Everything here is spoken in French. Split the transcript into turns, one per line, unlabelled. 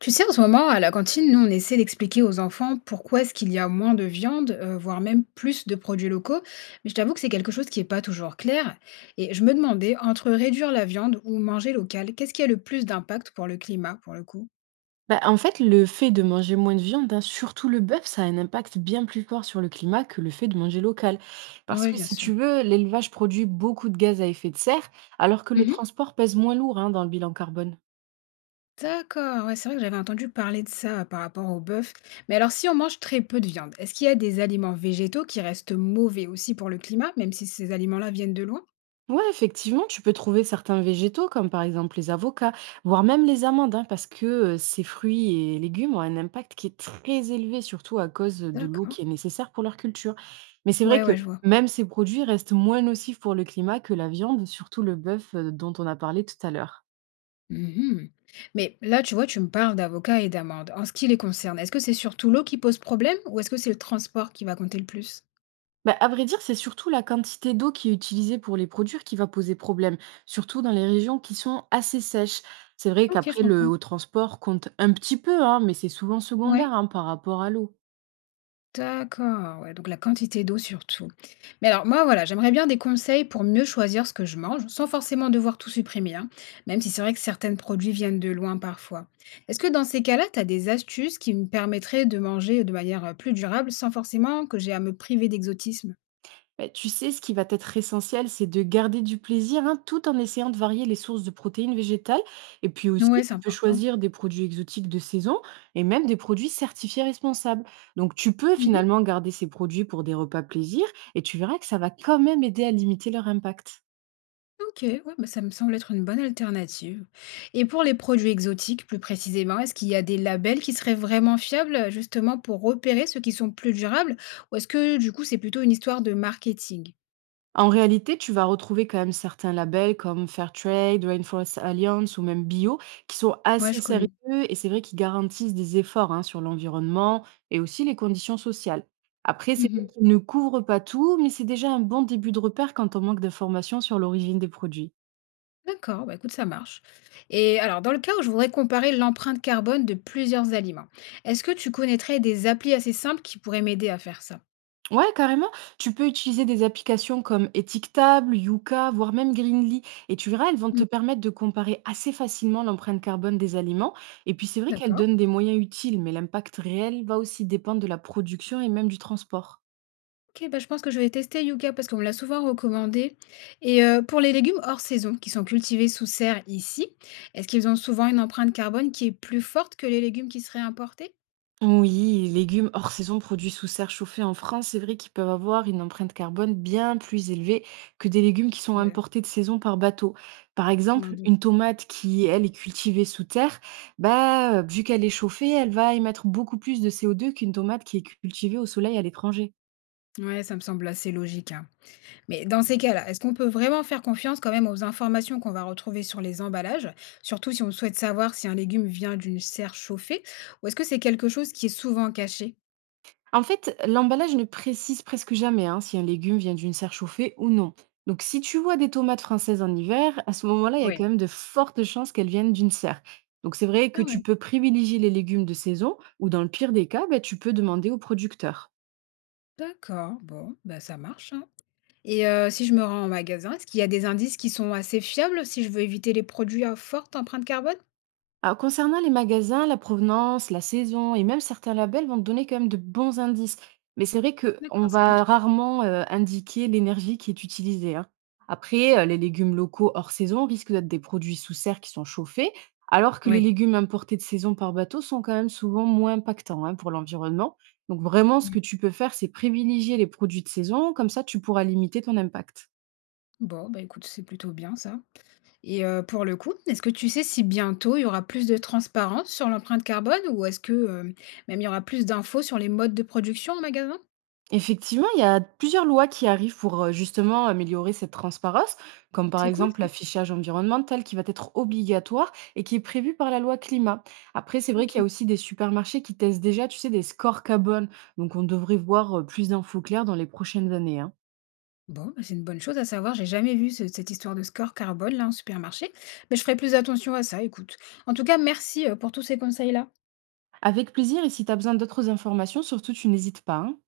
Tu sais, en ce moment, à la cantine, nous, on essaie d'expliquer aux enfants pourquoi est-ce qu'il y a moins de viande, voire même plus de produits locaux. Mais je t'avoue que c'est quelque chose qui n'est pas toujours clair. Et je me demandais, entre réduire la viande ou manger local, qu'est-ce qui a le plus d'impact pour le climat, pour le coup?
Bah, en fait, le fait de manger moins de viande, hein, surtout le bœuf, ça a un impact bien plus fort sur le climat que le fait de manger local. Parce
Oui,
que
bien
si
sûr.
tu veux, l'élevage produit beaucoup de gaz à effet de serre, alors que le
Mhm.
transport pèse moins lourd hein, dans le bilan carbone.
D'accord, ouais, c'est vrai que j'avais entendu parler de ça par rapport au bœuf. Mais alors, si on mange très peu de viande, est-ce qu'il y a des aliments végétaux qui restent mauvais aussi pour le climat, même si ces aliments-là viennent de loin?
Ouais, effectivement, tu peux trouver certains végétaux, comme par exemple les avocats, voire même les amandes, hein, parce que ces fruits et légumes ont un impact qui est très élevé, surtout à cause de l'eau
D'accord.
qui est nécessaire pour leur culture. Mais c'est vrai
Ouais,
que
ouais, je vois.
même ces produits restent moins nocifs pour le climat que la viande, surtout le bœuf dont on a parlé tout à l'heure.
Mmh. Mais là, tu vois, tu me parles d'avocats et d'amendes. En ce qui les concerne, est-ce que c'est surtout l'eau qui pose problème ou est-ce que c'est le transport qui va compter le plus?
Bah, à vrai dire, c'est surtout la quantité d'eau qui est utilisée pour les produire qui va poser problème, surtout dans les régions qui sont assez sèches. C'est vrai
OK, je
qu'après, le
comprends.
haut transport compte un petit peu, hein, mais c'est souvent secondaire
Ouais,
hein, par rapport à l'eau.
d'accord, ouais, donc la quantité d'eau surtout. Mais alors moi, voilà, j'aimerais bien des conseils pour mieux choisir ce que je mange, sans forcément devoir tout supprimer, hein, même si c'est vrai que certains produits viennent de loin parfois. Est-ce que dans ces cas-là, tu as des astuces qui me permettraient de manger de manière, plus durable sans forcément que j'ai à me priver d'exotisme?
Bah, tu sais, ce qui va être essentiel, c'est de garder du plaisir, hein, tout en essayant de varier les sources de protéines végétales. Et puis aussi,
Ouais, c'est
tu peux
important.
choisir des produits exotiques de saison et même des produits certifiés responsables. Donc, tu peux
Mmh.
finalement garder ces produits pour des repas plaisir et tu verras que ça va quand même aider à limiter leur impact.
OK, ouais, bah, ça me semble être une bonne alternative. Et pour les produits exotiques, plus précisément, est-ce qu'il y a des labels qui seraient vraiment fiables, justement, pour repérer ceux qui sont plus durables? Ou est-ce que, du coup, c'est plutôt une histoire de marketing?
En réalité, tu vas retrouver quand même certains labels comme Fairtrade, Rainforest Alliance ou même Bio qui sont
Ouais,
assez
je
sérieux
connais.
et c'est vrai qu'ils garantissent des efforts hein, sur l'environnement et aussi les conditions sociales. Après, c'est vrai
Mhm.
qu'ils ne couvrent pas tout, mais c'est déjà un bon début de repère quand on manque d'informations sur l'origine des produits.
D'accord, bah écoute, ça marche. Et alors, dans le cas où je voudrais comparer l'empreinte carbone de plusieurs aliments, est-ce que tu connaîtrais des applis assez simples qui pourraient m'aider à faire ça?
Ouais, carrément. Tu peux utiliser des applications comme Étiquetable, Yuka, voire même Greenly. Et tu verras, elles vont
Mm.
te permettre de comparer assez facilement l'empreinte carbone des aliments. Et puis c'est vrai qu'elles
D'accord.
donnent des moyens utiles, mais l'impact réel va aussi dépendre de la production et même du transport.
OK, bah, je pense que je vais tester Yucca parce qu'on me l'a souvent recommandé et pour les légumes hors saison qui sont cultivés sous serre ici, est-ce qu'ils ont souvent une empreinte carbone qui est plus forte que les légumes qui seraient importés?
Oui, les légumes hors saison produits sous serre chauffée en France, c'est vrai qu'ils peuvent avoir une empreinte carbone bien plus élevée que des légumes qui sont
Ouais,
importés de saison par bateau. Par
je m'en
exemple, une
doutais.
tomate qui, elle, est cultivée sous terre, vu qu'elle est chauffée, elle va émettre beaucoup plus de CO2 qu'une tomate qui est cultivée au soleil à l'étranger.
Ouais, ça me semble assez logique, hein. Mais dans ces cas-là, est-ce qu'on peut vraiment faire confiance quand même aux informations qu'on va retrouver sur les emballages? Surtout si on souhaite savoir si un légume vient d'une serre chauffée ou est-ce que c'est quelque chose qui est souvent caché?
En fait, l'emballage ne précise presque jamais hein, si un légume vient d'une serre chauffée ou non. Donc, si tu vois des tomates françaises en hiver, à ce moment-là, il y a
Ouais.
quand même de fortes chances qu'elles viennent d'une serre. Donc, c'est vrai
Ah
que
ouais.
tu peux privilégier les légumes de saison ou, dans le pire des cas, ben, tu peux demander au producteur.
D'accord, bon, bah, ça marche, hein. Et si je me rends en magasin, est-ce qu'il y a des indices qui sont assez fiables si je veux éviter les produits à forte empreinte carbone?
Alors, concernant les magasins, la provenance, la saison et même certains labels vont te donner quand même de bons indices. Mais c'est vrai
D'accord,
qu'on
c'est
va
plutôt.
rarement indiquer l'énergie qui est utilisée, hein. Après, les légumes locaux hors saison risquent d'être des produits sous serre qui sont chauffés, alors que les
Oui.
légumes importés de saison par bateau sont quand même souvent moins impactants hein, pour l'environnement. Donc vraiment, ce
Mmh.
que tu peux faire, c'est privilégier les produits de saison, comme ça tu pourras limiter ton impact.
Bon, bah, écoute, c'est plutôt bien ça. Et pour le coup, est-ce que tu sais si bientôt il y aura plus de transparence sur l'empreinte carbone ou est-ce que, même il y aura plus d'infos sur les modes de production en magasin?
Effectivement, il y a plusieurs lois qui arrivent pour justement améliorer cette transparence, comme par
C'est cool
exemple
ça.
l'affichage environnemental qui va être obligatoire et qui est prévu par la loi climat. Après, c'est vrai qu'il y a
OK.
aussi des supermarchés qui testent déjà, tu sais, des scores carbone. Donc, on devrait voir plus d'infos claires dans les prochaines années, hein.
Bon, bah, c'est une bonne chose à savoir, j'ai jamais vu ce cette histoire de score carbone là en supermarché, mais je ferai plus attention à ça écoute. En tout cas merci, pour tous ces conseils là.
Avec plaisir, et si tu as besoin d'autres informations, surtout, tu n'hésites pas, hein.